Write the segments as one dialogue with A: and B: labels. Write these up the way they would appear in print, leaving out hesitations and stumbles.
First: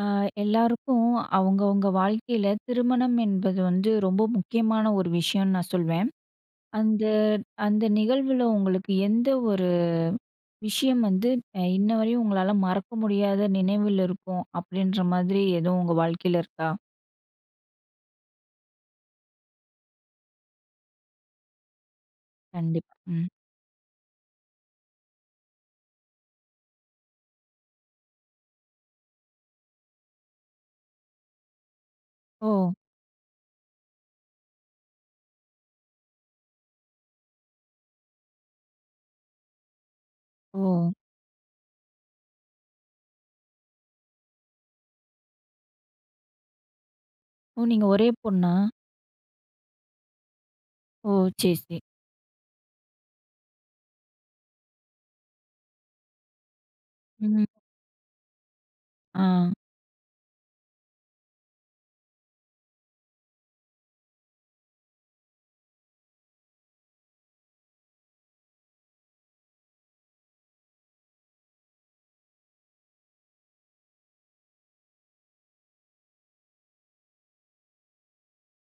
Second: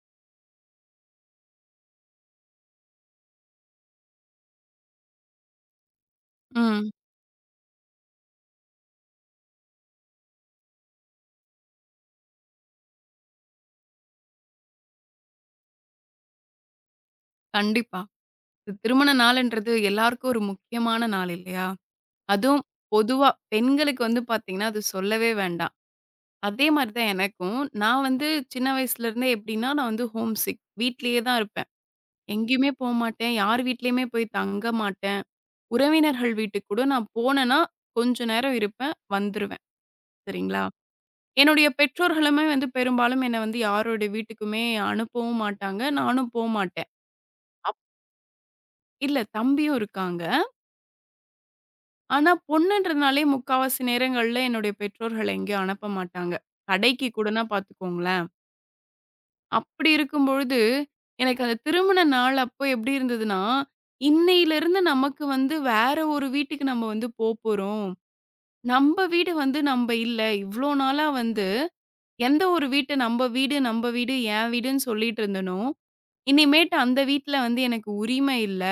A: ஆ, எல்லாருக்கும் அவங்கவங்க வாழ்க்கையில திருமணம் என்பது வந்து ரொம்ப முக்கியமான ஒரு விஷயம்னு நான் சொல்வேன்.
B: ம்.
A: அந்த அந்த நிகழ்வுல உங்களுக்கு எந்த ஒரு விஷயம் வந்து அ இன்ன வரையும் உங்களால மறக்க முடியாத நினைவில் இருக்கும் அப்படின்ற மாதிரி எதுவும் உங்க வாழ்க்கையில இருக்கா?
B: கண்டிப்பா. இது திருமண நாளுன்றது எல்லாருக்கும் ஒரு முக்கியமான நாள் இல்லையா? அதுவும்
A: கண்டிப்பா. ம்.
B: பொதுவா பெண்களுக்கு வந்து பார்த்தீங்கன்னா, அது சொல்லவே வேண்டாம். அதே மாரி தான் எனக்கும். நான் வந்து சின்ன வயசுலருந்தே எப்படின்னா, நான் வந்து ஹோம் சிக். வீட்லயே தான் இருப்பேன்.
A: ஓ!
B: எங்கேயுமே போமாட்டேன். யார் வீட்லயுமே போய் தங்க மாட்டேன். உறவினர்கள் வீட்டுக்கு கூட நான் போனேன்னா, கொஞ்ச நேரம் இருப்பேன், வந்துருவேன். சரிங்களா?
A: ஓ!
B: என்னுடைய பெற்றோர்களுமே வந்து பெரும்பாலும் என்ன வந்து யாரோட வீட்டுக்குமே அனுப்பவும் மாட்டாங்க. நானும் போமாட்டேன்.
A: ஓ!
B: அப்
A: நீங்க ஒரே பொண்ணா?
B: இல்ல தம்பியும் இருக்காங்க.
A: ஓ! சரி, சரி.
B: ஆனா, பொண்ணுன்றதுனாலே முக்காவாசி நேரங்கள்ல என்னுடைய பெற்றோர்கள் எங்கேயும் அனுப்ப மாட்டாங்க. கடைக்கு
A: ம்.
B: கூடனா பார்த்துக்கோங்களேன்.
A: ஆ.
B: அப்படி இருக்கும்பொழுது, எனக்கு அந்த திருமண நாள் அப்போ எப்படி இருந்ததுன்னா, இன்னையிலிருந்து நமக்கு வந்து வேற ஒரு வீட்டுக்கு நம்ம வந்து போப்போறோம். நம்ப வீடு வந்து நம்ப இல்ல. இவ்ளோ நாளா வந்து எந்த ஒரு வீட்ட நம்ப வீடு, நம்ப வீடு, என் வீடுன்னு சொல்லிட்டு இருந்தனோ, இனிமேட்டு அந்த வீட்ல வந்து எனக்கு உரிமை இல்ல.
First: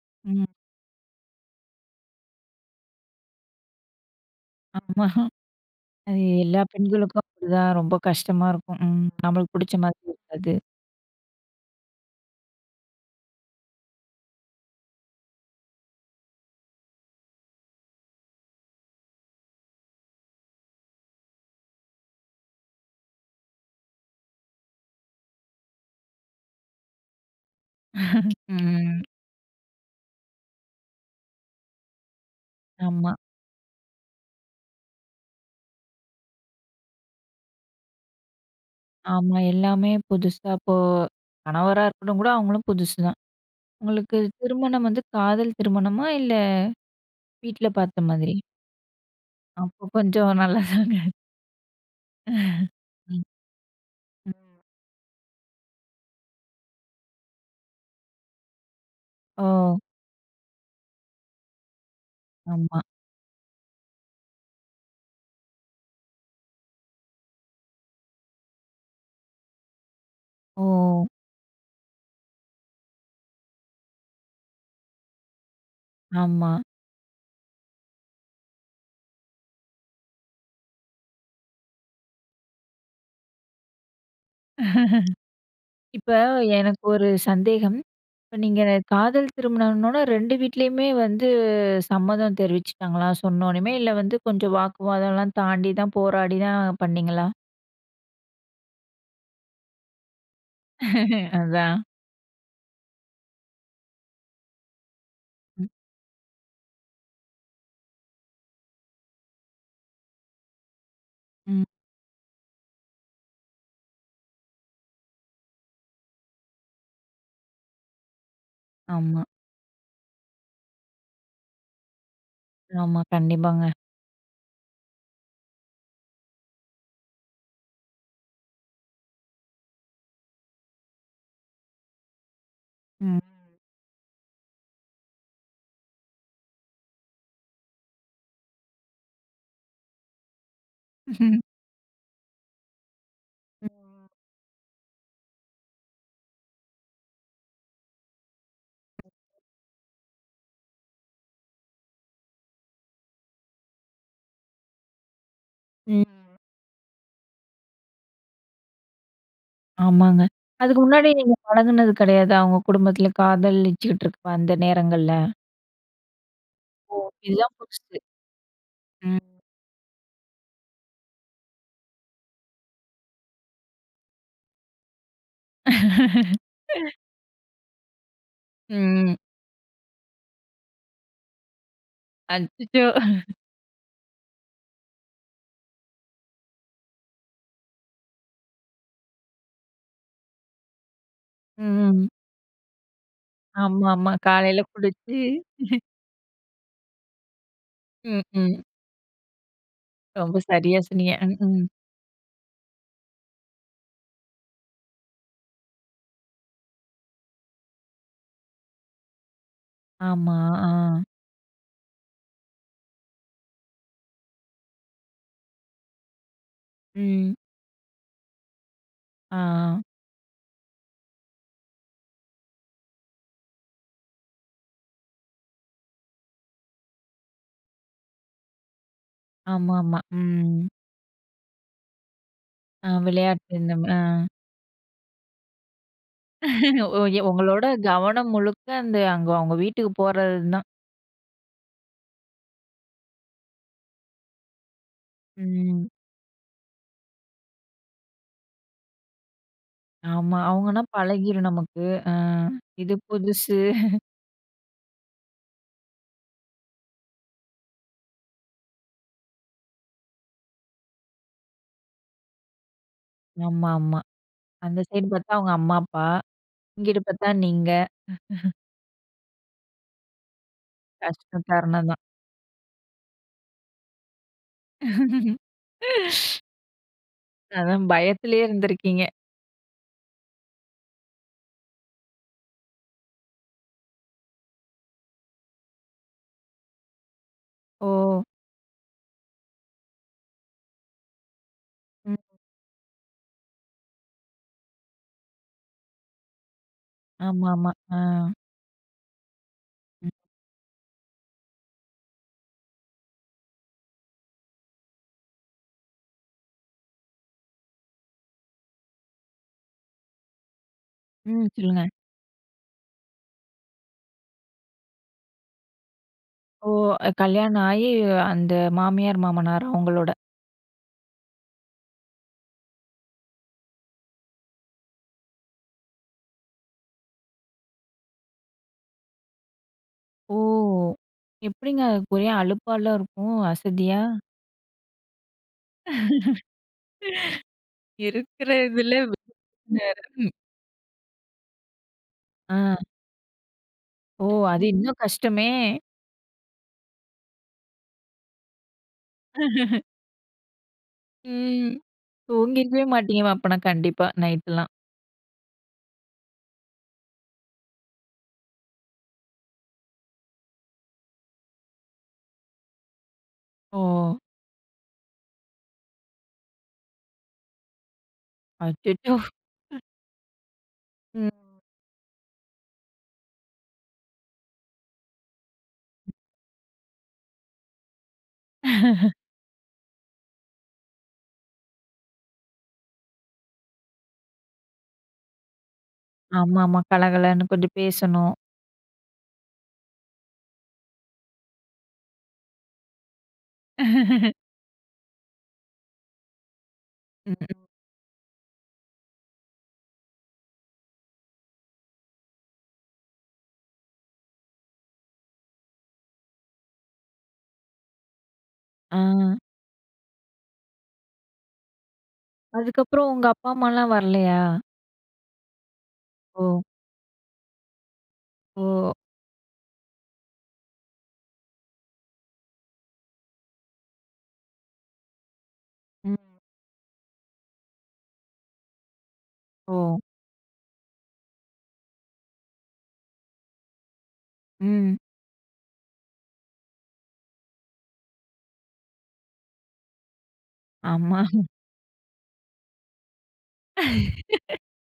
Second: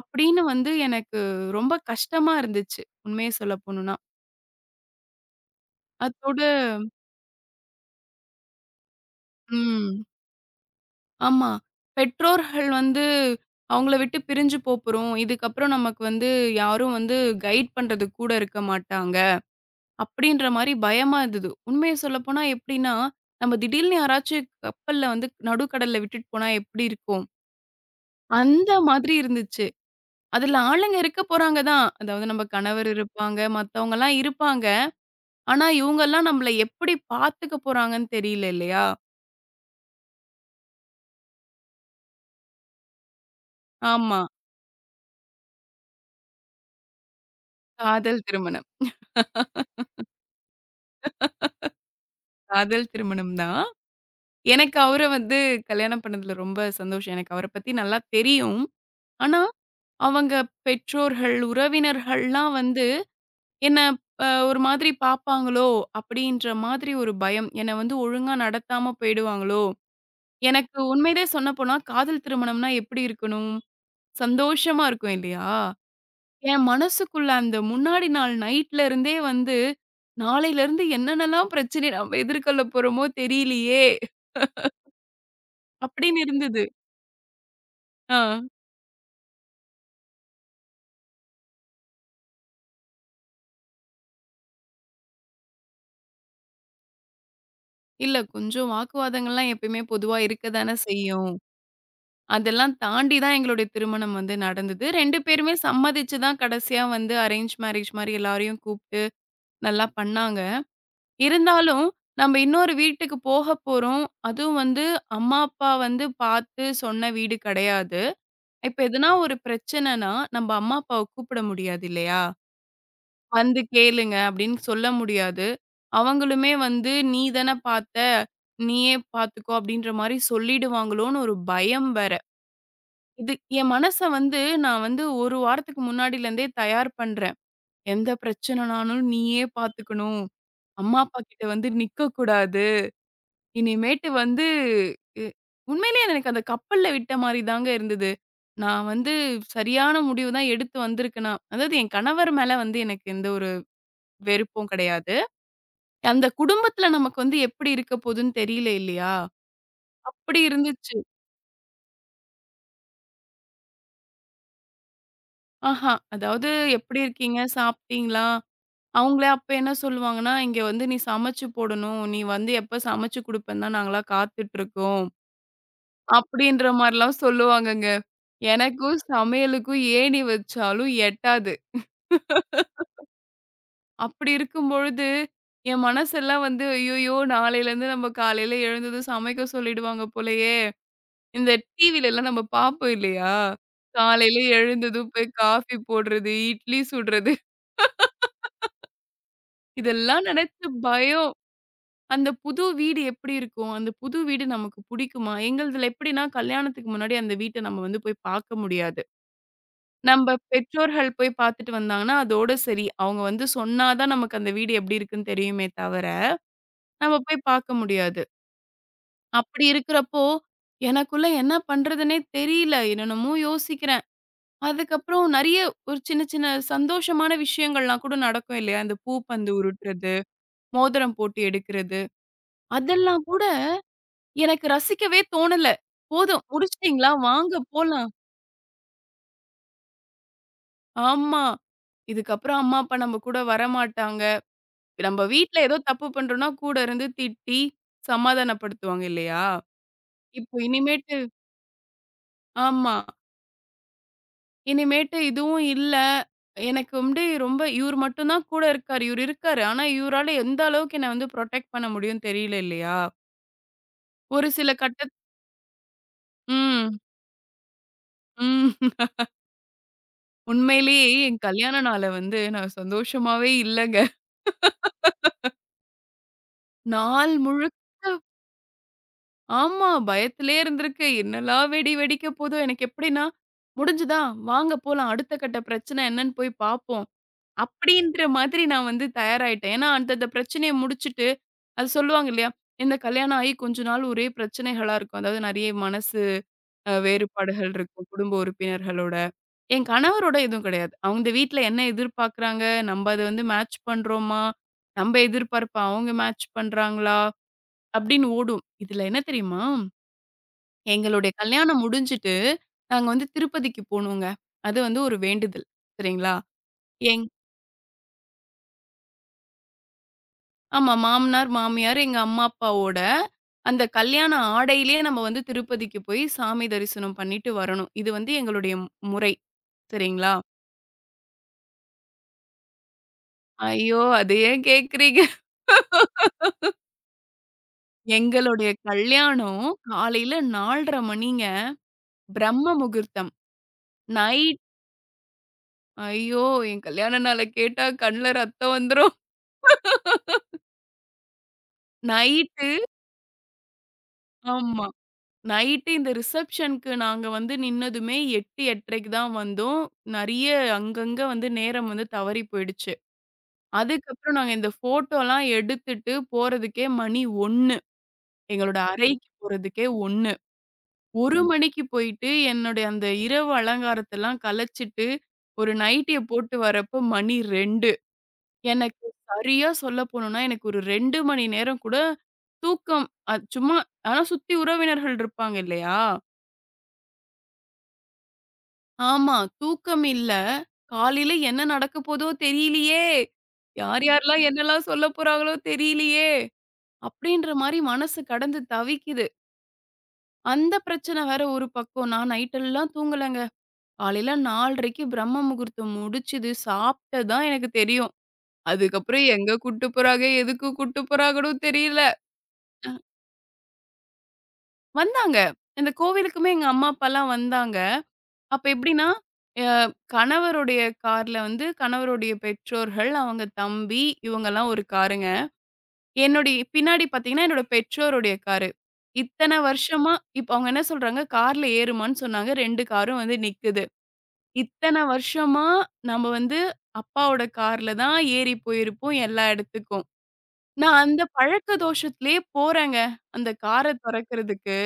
B: அப்படின்னு
A: ம்.
B: வந்து எனக்கு ரொம்ப கஷ்டமா இருந்துச்சு. உண்மைய சொல்ல போணும்னா.
A: ஆமா. அது
B: அத்தோட
A: எல்லா பெண்களுக்கும் அப்படிதான் ரொம்ப கஷ்டமா இருக்கும். ம். நம்மளுக்கு புடிச்ச மாதிரி
B: ம்.
A: இருக்காது.
B: ஆமா. பெற்றோர்கள் வந்து அவங்கள விட்டு பிரிஞ்சு போப்போறோம். இதுக்கப்புறம் நமக்கு வந்து யாரும் வந்து கைட் பண்றதுக்கு கூட இருக்க மாட்டாங்க. அப்படின்ற மாரி பயமா இருந்தது. உண்மைய சொல்லப்போனா எப்படின்னா, நம்ம திடீர்னு யாராச்சும் கப்பல்ல வந்து நடுக்கடல்ல விட்டுட்டு போனா எப்படி இருக்கும்? அந்த
A: ம்.
B: மாதிரி இருந்துச்சு. அதுல ஆளுங்க இருக்க போறாங்க தான். அதாவது நம்ம கணவர்
A: ஆமா.
B: இருப்பாங்க, மத்தவங்கலாம் இருப்பாங்க. ஆனா இவங்கலாம் நம்மள எப்படி பார்த்துக்க போறாங்கன்னு தெரியல இல்லையா?
A: ஆமா. எல்லாமே புதுசா இப்போ கணவரா இருக்கட்டும் கூட அவங்களும் புதுசு தான். உங்களுக்கு
B: ஆமா.
A: திருமணம் வந்து காதல் திருமணமா? இல்ல வீட்ல பார்த்த
B: காதல்
A: மாதிரி?
B: திருமணம்.
A: அப்போ கொஞ்சம் நல்லா
B: காதல்
A: ம்.
B: திருமணம் தான்.
A: ம்.
B: எனக்கு அவர வந்து கல்யாணம் பண்ணதுல ரொம்ப சந்தோஷம். எனக்கு அவர பத்தி நல்லா தெரியும். ஆனா,
A: ஓ!
B: அவங்க பெற்றோர்கள், உறவினர்கள்லாம்
A: ஆமா.
B: வந்து என்ன ஒரு மாதிரி பார்ப்பாங்களோ! அப்பிடின்ற மாதிரி ஒரு பயம். என்ன வந்து ஒழுங்கா நடத்தாம போயிடுவாங்களோ!
A: ஓ!
B: எனக்கு உண்மையிலே சொல்லப்போனா, காதல் திருமணம்னா எப்பிடி இருக்கணும்? சந்தோஷமா இருக்கும் இல்லயா!
A: ஆமா.
B: என் மனசுக்குள்ள அந்த முன்னாடி நாள் நைட்ல இருந்தே வந்து, நாளையிலருந்து என்னென்னலாம் பிரச்சனை நம்ம எதிர்கொள்ள போறோமோ! தெரியலையே!
A: இப்ப
B: அப்பிடின்னு இருந்தது.
A: எனக்கு ஒரு சந்தேகம். இப்ப
B: ஆ.
A: நீங்க காதல் திருமணம்னோன 2 வீட்லயுமே வந்து சம்மதம் தெரிவிச்சுட்டாங்களா? சொன்னோனயுமே இல்ல வந்து கொஞ்சம் வாக்குவாதம்லாம் தாண்டி தான் போராடி தான் பண்ணீங்களா?
B: இல்ல. கொஞ்சம் வாக்குவாதங்கள்லாம் எப்பயுமே பொதுவா இருக்க தானே செய்யும்.
A: அதான்.
B: அதெல்லாம் தாண்டி தான் எங்களுடைய திருமணம் வந்து நடந்தது. 2 பேருமே
A: ம்.
B: சம்மதிச்சு தான் கடைசியா வந்து அரேஞ்ச் மேரேஜ் மாரி எல்லாரையும் கூப்ட்டு நல்லா பண்ணாங்க.
A: ம்.
B: இருந்தாலும் நம்ம இன்னொரு வீட்டுக்கு போக போறோம். அதுவும் வந்து அம்மா, அப்பா வந்து பாத்து சொன்ன வீடு கெடையாது. இப்ப எதுனா
A: ஆமா.
B: ஒரு பிரச்சனைனா, நம்ம அம்மா, அப்பாவ கூப்பிட முடியாது இல்லையா?
A: ஆமா.
B: வந்து
A: கண்டிப்பாங்க.
B: கேளுங்க அப்படின்னு சொல்ல முடியாது. அவங்களுமே வந்து, "நீ தானே பாத்த, நீயே பாத்துக்கோ" அப்படின்ற மாரி சொல்லிடுவாங்களோன்னு ஒரு பயம் வேற. இது என் மனச வந்து நான் வந்து 1 வாரத்துக்கு முன்னாடிலருந்தே தயார் பண்றேன். எந்த பிரச்சனைனாலும் நீயே பாத்துக்கணும். அம்மா, அப்பா
A: ம்.
B: கிட்ட வந்து நிக்கக்கூடாது.
A: ம்.
B: இனிமேட்டு வந்து இ உண்மையிலேயே எனக்கு அந்த கப்பல்ல விட்ட மாரி தாங்க இருந்தது. நான் வந்து சரியான முடிவு தான் எடுத்து வந்திருக்கேனா அதாவது என் கணவர் மேல வந்து எனக்கு எந்த ஒரு வெறுப்பும் கிடையாது. அந்த குடும்பத்துல நமக்கு வந்து எப்படி இருக்க போதுன்னு தெரியல இல்லையா?
A: ஆமாங்க.
B: அப்படி
A: அதுக்கு
B: இருந்துச்சு.
A: முன்னாடி நீங்க பழகுனது கிடையாதா? உங்க குடும்பத்துல காதலிச்சுக்கிட்டு இருக்க அந்த நேரங்கள்ல?
B: ஆஹா! அதாவது
A: ஓ!
B: எப்படி இருக்கீங்க?
A: இதுதான் புதுசு.
B: சாப்பிட்டீங்களா?
A: ம்.
B: அவங்களே அப்ப என்ன சொல்லுவாங்கன்னா, "இங்க வந்து நீ சமைச்சு போடணும். நீ வந்து எப்ப சமைச்சு குடுப்பேன்னு தான் நாங்கலாம் காத்துட்டு இருக்கோம்." அப்படின்ற மாரிலாம் சொல்லுவாங்கங்க. எனக்கும்
A: ம்.
B: சமையலுக்கும் ஏணி வச்சாலும் எட்டாது.
A: அச்சச்சோ!
B: அப்படி இருக்கும்பொழுது, என் மனசெல்லாம் வந்து, "ஐயய்யோ! நாளையிலருந்து நம்ம காலையில எழுந்ததும் சமைக்க சொல்லிடுவாங்க போலயே!" இந்த
A: ம்.
B: டிவிலலாம் நம்ம பார்ப்போம் இல்லையா?
A: ஆமா, ஆமா.
B: காலையில
A: காலையில
B: எழுந்ததும்
A: குடிச்சு
B: போய் காஃபி போடுறது, இட்லி சுடுறது
A: ம், ம்.
B: இதெல்லாம்
A: ரொம்ப
B: நினைச்சு
A: சரியா சொன்னீங்க.
B: பயம்.
A: ம், ம்.
B: அந்த புது வீடு எப்படி இருக்கும்? அந்த புது வீடு நமக்கு புடிக்குமா? எங்களுதுல எப்படின்னா, கல்யாணத்துக்கு முன்னாடி அந்த வீட்ட நம்ம வந்து போய் பார்க்க முடியாது. நம்ப
A: ஆமா. ஆ.
B: பெற்றோர்கள் போய் பார்த்துட்டு வந்தாங்கன்னா, அதோட சரி. அவங்க வந்து சொன்னா தான் நமக்கு அந்த வீடு எப்படி இருக்குன்னு தெரியுமே தவிர, நம்ம
A: ம்.
B: போய் பார்க்க முடியாது.
A: ஆ.
B: அப்படி இருக்கிறப்போ, எனக்குள்ள என்ன பண்றதுன்னே தெரியல. என்னென்னமோ யோசிக்கிறேன். அதுக்கப்புறம் நெறைய ஒரு சின்ன, சின்ன சந்தோஷமான விஷயங்கள்லாம் கூட நடக்கும் இல்லையா? இந்த பூப்பந்து
A: ஆமாமா.
B: உருட்டுறது,
A: ம்.
B: மோதிரம் போட்டு எடுக்கிறது,
A: ஆ
B: அதெல்லாம் கூட
A: விளையாட்டு இந்த ம ஆ.
B: எனக்கு ரசிக்கவே தோணல. போதும்
A: ஓ!
B: முடிச்சுட்டீங்களா?
A: எ
B: வாங்க
A: உங்களோட
B: போலாம்.
A: கவனம் முழுக்க அந்த அங்க அவங்க வீட்டுக்கு போறது தான்.
B: ஆமா. இதுக்கப்புறம் அம்மா, அப்பா நம்ம கூட வரமாட்டாங்க. நம்ம வீட்ல ஏதோ
A: ம்.
B: தப்பு பண்றோம்னா கூட இருந்து திட்டி சமாதானப்படுத்துவாங்க இல்லையா?
A: ஆமா.
B: இப்போ
A: அவங்கன்னா
B: இனிமேட்டு
A: பழகிரும் நமக்கு. அ இது
B: ஆமா.
A: புதுசு.
B: இனிமேட்டு இதுவும் இல்ல. எனக்கு வந்து ரொம்ப இவரு மட்டும் தான் கூட இருக்காரு. இவரு இருக்காரு. ஆனா, இவரால எந்த அளவுக்கு என்ன வந்து புரொடெக்ட் பண்ண முடியும்னு தெரியல இல்லையா?
A: ஆமா, ஆமா.
B: ஒரு சில
A: அந்த சைடு
B: கட்டத்
A: பார்த்தா அவங்க அம்மா, அப்பா.
B: ம்.
A: இங்கிட்டு பார்த்தா நீங்க.
B: ம். உண்மையிலேயே என்
A: கஷ்டம்
B: கல்யாண
A: தருணம் தான்.
B: நாள வந்து நான் சந்தோஷமாவே இல்லங்க. நாள் முழு
A: அதான் பயத்திலேயே இருந்திருக்கீங்க.
B: ஆமா. பயத்திலேயே இருந்திருக்கு. என்னலாம் வெடி வெடிக்க போதோ! எனக்கு எப்படின்னா, "முடிஞ்சுதா? வாங்க போலாம். அடுத்த கட்ட பிரச்சனை என்னன்னு போய் பார்ப்போம்."
A: ஓ!
B: அப்படின்ற மாதிரி நான் வந்து தயாராயிட்டேன். ஏன்னா, அந்தந்த பிரச்சனைய முடிச்சுட்டு அது
A: ம்.
B: சொல்லுவாங்க இல்லையா? இந்த கல்யாணம் ஆகி கொஞ்ச நாள் ஒரே பிரச்சனைகளா இருக்கும். அதாவது நெறைய மனசு வேறுபாடுகள்
A: ஆமாமா. ஆ.
B: இருக்கும் குடும்ப உறுப்பினர்களோட. என்
A: ம்.
B: கணவரோட எதுவும் கிடையாது. அவங்க வீட்ல என்ன எதிர்பார்க்குறாங்க? நம்ம அத வந்து மேட்ச் பண்றோமா? நம்ம எதிர்பார்ப்ப அவங்க மேட்ச் பண்றாங்களா? அப்படின்னு ஓடும். இதுல என்ன தெரியுமா? எங்களுடைய
A: ம்.
B: கல்யாணம்
A: சொல்லுங்க.
B: முடிஞ்சுட்டு, நாங்க வந்து திருப்பதிக்கு போனோங்க. அது வந்து ஒரு வேண்டுதல். சரிங்களா?
A: ஓ!
B: எங்
A: கல்யாணம் ஆயி அந்த மாமியார், மாமனார் அவங்களோட.
B: ஆமா. மாமனார், மாமியார், எங்க அம்மா, அப்பாவோட அந்த கல்யாண ஆடையிலேயே நம்ம வந்து திருப்பதிக்கு போய் சாமி தரிசனம் பண்ணிட்டு வரணும். இது வந்து எங்களுடைய முறை. சரிங்களா?
A: ஓ! எப்படிங்க அதுக்கு ஒரே அலுப்பாலாம் இருக்கும்? அசதியா?
B: ஐயோ! அத ஏன் கேட்கிறீங்க? எங்களுடைய
A: இருக்கிறதுல
B: கல்யாணம்
A: வேற.
B: காலையில 4:30 மணிங்க. பிரம்ம
A: ஆ.
B: முகூர்த்தம்.
A: ஓ!
B: நைட்
A: அது இன்னும் கஷ்டமே!
B: ஐயோ! என் கல்யாண நாள கேட்டா கண்ல ரத்தம் வந்துரும்.
A: ம்.
B: நைட்டு
A: தூங்கிருக்கவே மாட்டீங்க அப்பனா கண்டிப்பா நைட்லாம்.
B: ஆமா. நைட்டு இந்த ரிசப்ஷனுக்கு நாங்க வந்து நின்னதுமே 8, 8:30க்கு தான் வந்தோம். நெறைய அங்கங்க வந்து நேரம் வந்து தவறி போயிடுச்சு.
A: ஓ!
B: அதுக்கப்புறம் நாங்க இந்த ஃபோட்டோலாம் எடுத்துட்டு போறதுக்கே மணி 1. எங்களோட
A: அச்சச்சோ!
B: அறைக்கு போறதுக்கே 1.
A: ம்.
B: 1 மணிக்கு போயிட்டு என்னுடைய அந்த இரவு அலங்காரத்தெல்லாம் கலைச்சிட்டு, ஒரு நைட்டிய போட்டு வரப்போ மணி 2. எனக்கு சரியா சொல்ல போணும்னா, எனக்கு ஒரு 2 மணி நேரம் கூட தூக்கம் அது சும்மா ஆனா சுத்தி உறவினர்கள் இருப்பாங்க இல்லையா?
A: ஆமாமா. கலகலன்னு கொஞ்சம் பேசணும்.
B: ஆமா. தூக்கம் இல்ல. காலையில என்ன நடக்க போதோ தெரியலையே! யார் யாரெல்லாம் என்னெல்லாம் சொல்ல போறாங்களோ தெரியலையே!
A: ம்.
B: அப்படின்ற
A: ம்.
B: மாரி மனசு கடந்து தவிக்குது. அந்த பிரச்சனை வேற ஒரு பக்கம். நான் நைட்டெல்லாம் தூங்கலங்க. காலையில 4:30க்கு பிரம்ம முகூர்த்தம் முடிச்சது. சாப்பிட்டது தான் எனக்கு தெரியும்.
A: ஆ.
B: அதுக்கப்புறம் எங்க கூட்டு போறாங்க, எதுக்கு கூட்டு போறாங்கன்னும் தெரியல.
A: அதுக்கப்புறம் உங்க அப்பா, அம்மாலாம் வரலையா?
B: வந்தாங்க. இந்த கோவிலுக்குமே
A: ஓ!
B: எங்க அம்மா, அப்பாலாம் வந்தாங்க.
A: ஓ!
B: அப்ப எப்படின்னா, அ கணவருடைய கார்ல வந்து கணவருடைய பெற்றோர்கள், அவங்க தம்பி இவங்கலாம் ஒரு காருங்க.
A: ம்.
B: என்னுடைய பின்னாடி பார்த்தீங்கன்னா, என்னோட பெற்றோருடைய காரு. இத்தன
A: ஓ!
B: வருஷமா இப்ப அவங்க என்ன சொல்றாங்க, "கார்ல ஏறுமான்னு" சொன்னாங்க. 2 காரும் வந்து நிக்குது.
A: ம்.
B: இத்தன வருஷமா நம்ம வந்து அப்பாவோட கார்ல தான் ஏறி போயிருப்போம் எல்லா இடத்துக்கும். நான்
A: ஆமா.
B: அந்த பழக்க தோஷத்திலேயே போறேங்க, அந்த கார தொறக்கிறதுக்கு.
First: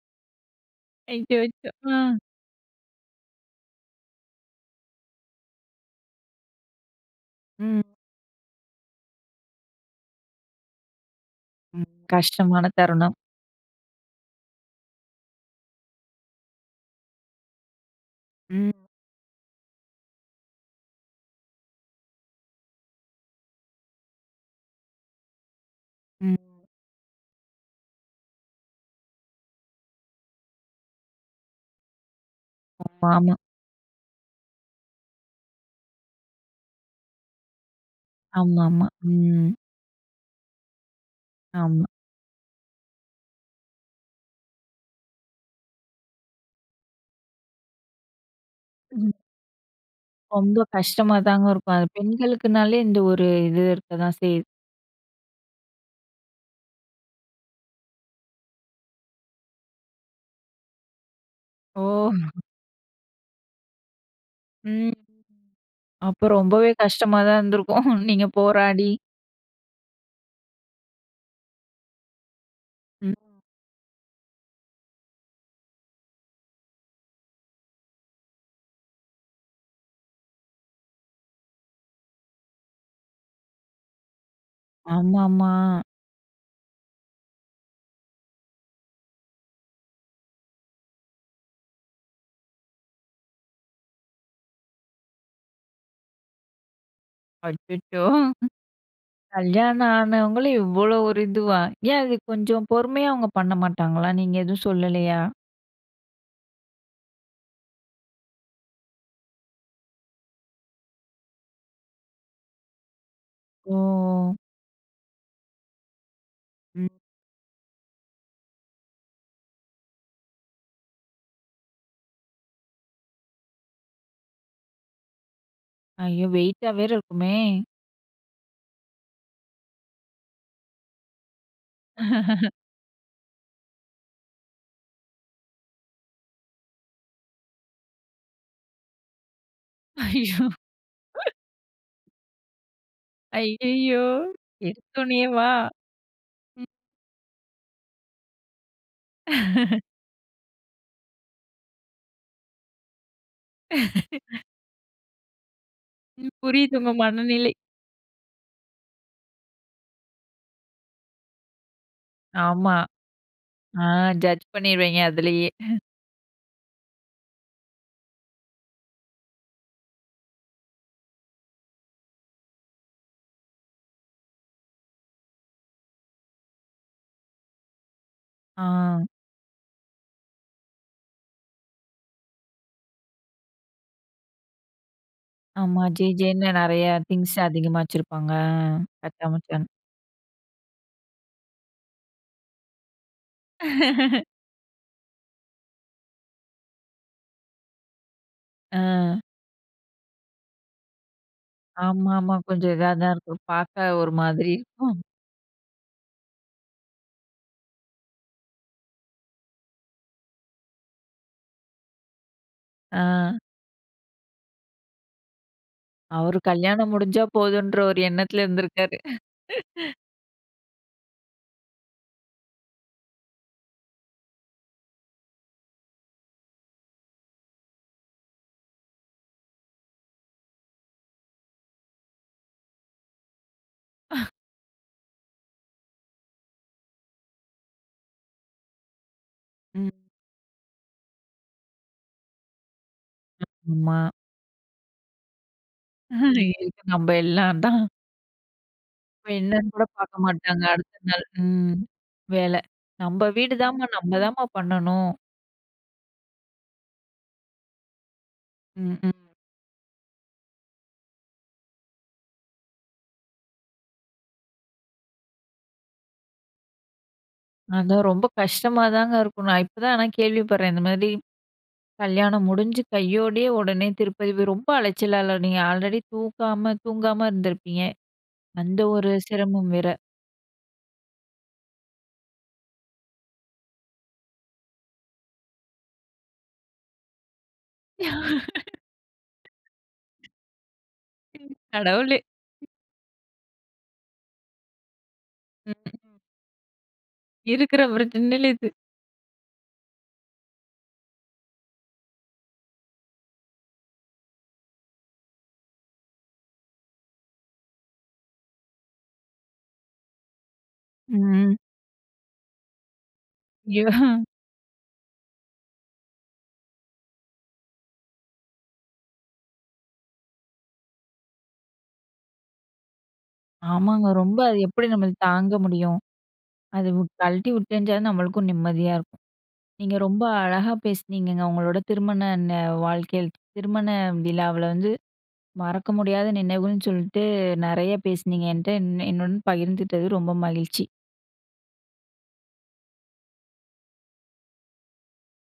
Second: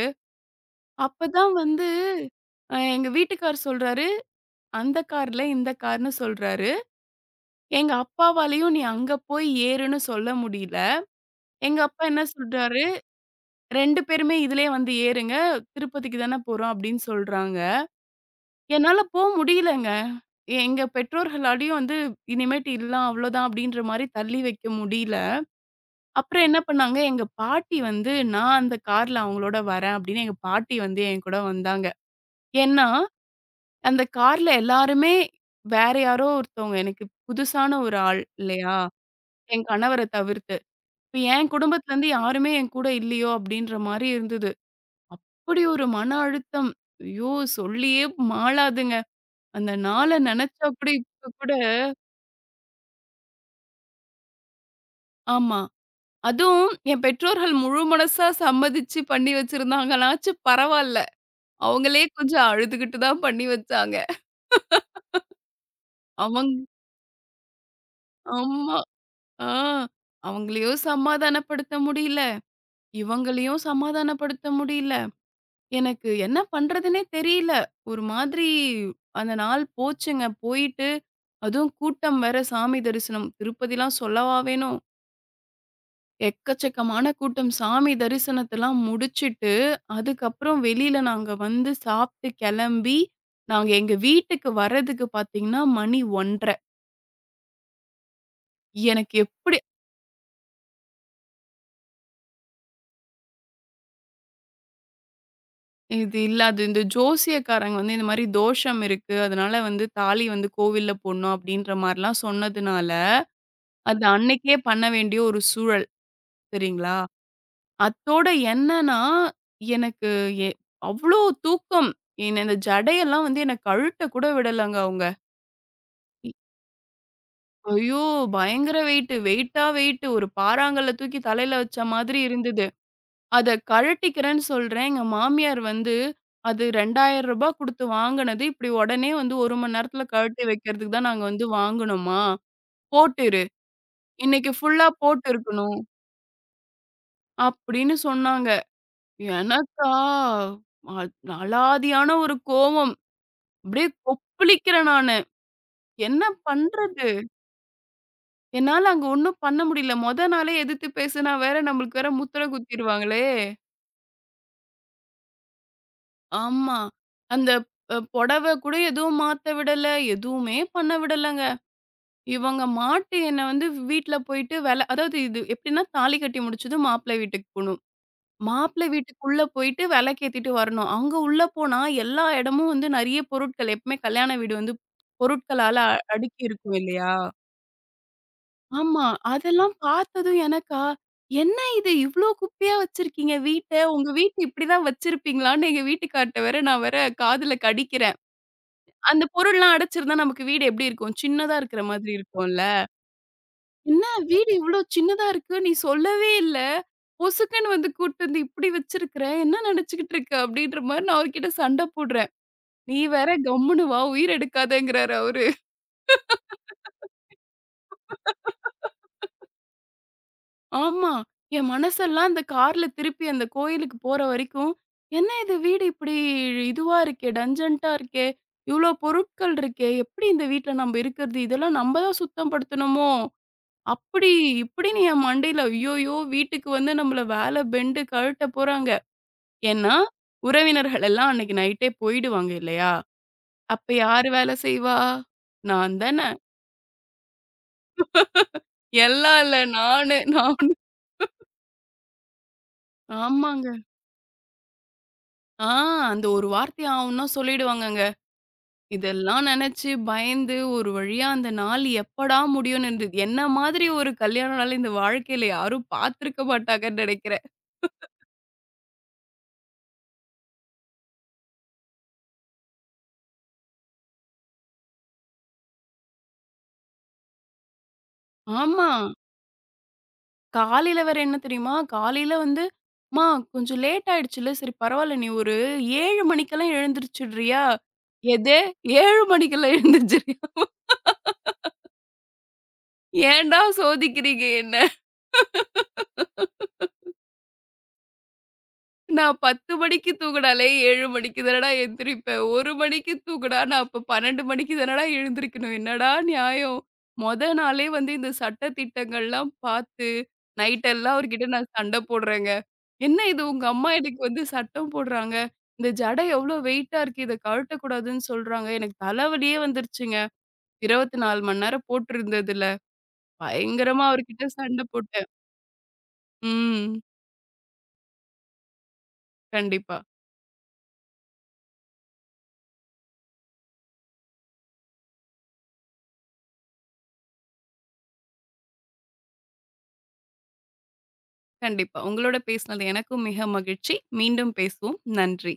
B: அப்பதான்
A: அச்சச்சோ!
B: வந்து
A: ஆ.
B: எங்க வீட்டுக்கார் சொல்றாரு, "அந்த கார்ல இந்த கார்ன்னு" சொல்றாரு.
A: ம்.
B: எங்க அப்பாவாலயும் "நீ அங்க போய் ஏறுன்னு" சொல்ல முடியல. எங்க
A: ம்.
B: அப்பா என்ன
A: கஷ்டமான
B: சொல்றாரு
A: தருணம்.
B: 2 பேருமே இதுலயே வந்து ஏறுங்க. திருப்பதிக்கு தானே போறோம் அப்படின்னு சொல்றாங்க.
A: ம்.
B: என்னால போ முடியலங்க. எங்க பெற்றோர்களாலயும் வந்து இனிமேட்டு இல்லலாம் அவ்வளோதான் அப்படின்ற மாரி தள்ளி வைக்க முடியல. அப்புறம்
A: ம்.
B: என்ன பண்ணாங்க, எங்க பாட்டி வந்து நான் அந்த கார்ல அவங்களோட வரேன் அப்படின்னு எங்க பாட்டி வந்து என் கூட வந்தாங்க. ஏன்னா,
A: ஆமா.
B: அந்த கார்ல எல்லாருமே வேற யாரோ ஒருத்தவங்க. எனக்கு புதுசான ஒரு ஆள் இல்லையா?
A: ஆமாமா. ம்.
B: என் கணவர தவிர்த்து. இப்ப என்
A: ஆமா.
B: குடும்பத்திலருந்து யாருமே என் கூட இல்லையோ அப்படின்ற மாரி இருந்தது. அப்படி ஒரு மன அழுத்தம். ஐயோ! சொல்லியே மாளாதுங்க.
A: ம்.
B: அந்த நாள
A: ரொம்ப
B: நெனச்சா கூட
A: கஷ்டமா
B: இப்ப
A: தாங்க
B: கூட
A: இருக்கும். அது பெண்களுக்குனாலே இந்த ஒரு இது இருக்க தான் செய்யுது.
B: ஆமா. அதுவும் என் பெற்றோர்கள் முழு மனசா சம்மதிச்சு பண்ணி வச்சிருந்தாங்கனாச்சும் பரவால்ல.
A: ஓ!
B: அவங்களே கொஞ்சம் அழுதுகிட்டு தான் பண்ணி வச்சாங்க.
A: ம். அப்ப
B: அவங்
A: ரொம்பவே கஷ்டமா தான் இருந்திருக்கும். நீங்க
B: ஆமா.
A: போராடி.
B: ஆ. அவங்களையும் சமாதானப்படுத்த முடியல.
A: ம்.
B: இவங்களையும் சமாதானப்படுத்த முடியல. எனக்கு என்ன பண்றதுன்னே தெரியல. ஒரு மாதிரி அந்த நாள் போச்சுங்க. போயிட்டு, அதுவும் கூட்டம் வேற சாமி தரிசனம். திருப்பதிலாம் சொல்லவா வேணும்?
A: ஆமாமா.
B: எக்கச்சக்கமான கூட்டம். சாமி தரிசனத்தலாம் முடிச்சுட்டு, அதுக்கப்புறம் வெளியில நாங்க வந்து சாப்ட்டு கெளம்பி, நாங்க எங்க வீட்டுக்கு வர்றதுக்கு பாத்தீங்கன்னா, மணி 1:30.
A: அச்சச்சோ!
B: எனக்கு எப்படி
A: கல்யாணம் ஆனவங்களே இவ்வளோ ஒரு இதுவா? ஏன் அது கொஞ்சம் பொறுமையா அவங்க பண்ண மாட்டாங்களா? நீங்க எதுவும் சொல்லலையா?
B: இது இல்லாது இந்த ஜோசியக்காரங்க வந்து இந்த மாரி தோஷம் இருக்கு. அதனால வந்து தாலி வந்து கோவில்ல போடணும் அப்படின்ற மாரிலாம் சொன்னதுனால, அது
A: ஓ!
B: அன்னைக்கே பண்ண வேண்டிய ஒரு சூழல்.
A: ம்.
B: சரிங்களா? அத்தோட என்னன்னா, எனக்கு எ அவ்ளோ தூக்கம். என்ன இந்த ஜடையெல்லாம் வந்து என்ன கழட்ட கூட விடலங்க அவங்க.
A: ஐயோ!
B: இ-
A: வெயிட்டா வேற இருக்குமே!
B: ஐயோ! பயங்கர வெயிட்டு. வெயிட்டா வெயிட்டு. ஒரு பாறாங்கல்ல தூக்கி தலையில வச்ச மாதிரி இருந்தது. அத கழட்டிக்கிறேன்னு சொல்றேன். எங்க மாமியார் வந்து, "அது ரூ. 2000 குடுத்து வாங்குனது. இப்படி உடனே வந்து 1 மணி நேரத்துல கழட்டி
A: ஐயோ!
B: வைக்கிறதுக்கு தான் நாங்க வந்து வாங்குனோமா. போட்டுரு.
A: ஐயய்யோ!
B: இன்னைக்கு ஃபுல்லா போட்டு
A: எடுத்தோனேவா?
B: இருக்கணும்."
A: ம்,
B: அப்படின்னு சொன்னாங்க. எனக்கா, அ அலாதியான ஒரு கோவம். அப்படியே கொப்பளிக்கிறேன் நானு. என்ன
A: ம். புரியுது உங்க
B: பண்றது?
A: மனநிலை.
B: என்னால அங்க ஒண்ணும் பண்ண முடியல. மொத நாளே எதிர்த்து பேசுனா வேற நம்மளுக்கு வேற முத்திர
A: ஆமா.
B: குத்திருவாங்களே.
A: ஆ ஜட்ஜ் பண்ணிருவீங்க அதிலேயே.
B: ஆமா. அந்த பொடவ கூட எதுவும் மாத்த விடல. எதுவுமே பண்ண விடலங்க. இவங்க மாட்டு என்ன வந்து வீட்ல போயிட்டு வேல அதாவது இது எப்படின்னா தாலி கட்டி முடிச்சதும் மாப்பிள்ளை வீட்டுக்கு போணும்.
A: ஆ.
B: மாப்பிளை வீட்டுக்குள்ள போயிட்டு விளக்கேத்திட்டு வரணும். அங்க உள்ள போனா எல்லா இடமும் வந்து நெறைய பொருட்கள் எப்பவுமே கல்யாண வீடு வந்து பொருட்களால
A: ஆமா. ஜே
B: அடுக்கி
A: ஜேன்னு
B: இருக்கும்
A: நெறைய
B: இல்லையா?
A: திங்ஸ் அதிகமா வச்சிருப்பாங்க.
B: ஆமா.
A: கச்சா முச்சான்னு.
B: அதெல்லாம் பார்த்ததும் எனக்கா, "என்ன இது இவ்ளோ குப்பையா வச்சிருக்கீங்க வீட்ட? உங்க வீட்ட இப்படிதான் வச்சிருப்பீங்களான்னு?" எங்க வீட்டுக்கார்ட்ட வேற நான் வேற காதுல கடிக்கிறேன்.
A: ஆ.
B: அந்த பொருள்லாம் அடைச்சிருந்தா நமக்கு வீடு எப்படி இருக்கும்? சின்னதா இருக்கிற மாதிரி
A: ஆமாமா.
B: இருக்கும்ல.
A: கொஞ்சம் இதா தான் இருக்கும். பார்க்க
B: என்ன
A: ஒரு
B: வீடு
A: மாதிரி
B: இவ்ளோ
A: இருக்கும்.
B: சின்னதா இருக்கு. நீ சொல்லவே இல்ல. பொசுக்குன்னு வந்து கூட்டிட்டு வந்து இப்படி வச்சிருக்கிற. என்ன நெனச்சுக்கிட்டு இருக்க? அப்படின்ற மாரி நான் அவர்கிட்ட சண்டை போடுறேன். நீ
A: ஆ.
B: வேற கம்முனு வா உயிர் எடுக்காதேங்கிறாரு அவரு.
A: அவரு கல்யாணம் முடிஞ்சா போதுன்ற ஒரு எண்ணத்துல இருந்திருக்காரு.
B: ஆமா. என் மனசெல்லாம் அந்த கார்ல திருப்பி அந்த கோயிலுக்கு போற வரைக்கும், என்ன இது வீடு இப்படி இதுவா இருக்கே, டஞ்சன்ட்டா இருக்கே, இவ்ளோ பொருட்கள் இருக்கே, எப்படி இந்த வீட்ல நம்ப இருக்கிறது? இதெல்லாம் நம்ப தான் சுத்தம் படுத்தணுமோ? அப்படி இப்படின்னு என் மண்டையில ஐய்யய்யோ! வீட்டுக்கு வந்து நம்மள வேல பெண்டு கழட்ட போறாங்க.
A: ம்.
B: ஏன்னா, உறவினர்கள் எல்லாம் அன்னைக்கு நைட்டே போயிடுவாங்க இல்லையா? அப்ப
A: ஆமா.
B: யாரு வேல செய்வா? நான் தான.
A: ம். இதுக்கு நம்ப எல்லாம் தான். இப்ப
B: எல்லாம் இல்ல
A: என்னன்னு கூட
B: நானு
A: பார்க்க மாட்டாங்க
B: நானு.
A: அடுத்த நாள். ம். வேலை. நம்ப வீடு
B: ஆமாங்க.
A: தாம்மா, நம்ப தாம்மா பண்ணணும்.
B: ஆ அந்த ஒரு வார்த்தை ஆவுன்னா சொல்லிடுவாங்கங்க.
A: ம், ம்.
B: இதெல்லாம் நெனச்சு பயந்து ஒரு வழியா அந்த நாள் எப்படா முடியும்னு இருந்தது. என்ன மாதிரி ஒரு கல்யாண நாள் இந்த வாழ்க்கையில யாரும் பார்த்திருக்க மாட்டாங்கன்னு நெனைக்கிறேன்.
A: அதான் ரொம்ப கஷ்டமா தாங்க இருக்கும். நான் இப்ப தான் ஆனா கேள்விப்படுறேன். இந்த மாதிரி கல்யாணம் முடிஞ்சு கையோடயே உடனே திருப்பதி போய் ரொம்ப அலைச்சலால நீங்க ஆல்ரெடி தூக்காம தூங்காம இருந்திருப்பீங்க. அந்த
B: ஆமா.
A: ஒரு சிரமம் வேற.
B: காலையில வேற என்ன தெரியுமா? காலையில வந்து, "அம்மா கொஞ்சம் லேட் ஆயிடுச்சுல்ல, சரி பரவால்ல நீ ஒரு 7 மணிக்கெல்லாம் எழுந்திரிச்சுடுறியா?" "எது 7 மணிக்கெல்லாம் எழுந்திரிச்சுடுறியாமா?
A: கடவுளே!
B: ஏன்டா சோதிக்கிறீங்க என்ன?"
A: ம். இருக்கிற பிரச்சனையில இது.
B: நான் 10 மணிக்கு தூங்குனாலே 7 மணிக்கு தானடா எந்திரிப்பேன். 1 மணிக்கு தூங்குனா, நான் அப்ப 12 மணிக்கு தானடா எழுந்திரிக்கணும். என்னடா நியாயம்? மொத நாளே வந்து இந்த சட்ட திட்டங்கள்லாம் பார்த்து, நைட் எல்லாம் அவர்கிட்ட
A: ம்.
B: நான் சண்டை போடுறேங்க. "என்ன இது உங்க
A: ஐயோ!
B: அம்மா எனக்கு வந்து சட்டம் போடுறாங்க. இந்த ஜடை எவ்ளோ வெயிட்டா இருக்கு. இத கழட்டக்கூடாதுன்னு சொல்றாங்க." எனக்கு தலைவலியே வந்துருச்சுங்க. 24 மணி நேரம் போட்டிருந்ததுல. பயங்கரமா
A: ஆமாங்க. ரொம்ப
B: அவர்கிட்ட
A: அது
B: சண்டை
A: எப்படி நம்ம
B: போட்டேன்.
A: தாங்க முடியும்? அது
B: ம்.
A: வு கழட்டி விட்டேஞ்சா நம்மளுக்கும் நிம்மதியா இருக்கும். நீங்க
B: கண்டிப்பா.
A: ரொம்ப அழகா பேசுனீங்கங்க. உங்களோட திருமண ந வாழ்க்கையில் திருமண விழாவுல வந்து மறக்க முடியாத நினைவுகள்ன்னு சொல்லிட்டு நெறைய பேசுனீங்க என்ட்ட. என்னுடன் பகிர்ந்துட்டது ரொம்ப மகிழ்ச்சி.
B: கண்டிப்பா. உங்களோட பேசினது எனக்கும் மிக மகிழ்ச்சி. மீண்டும் பேசுவோம். நன்றி.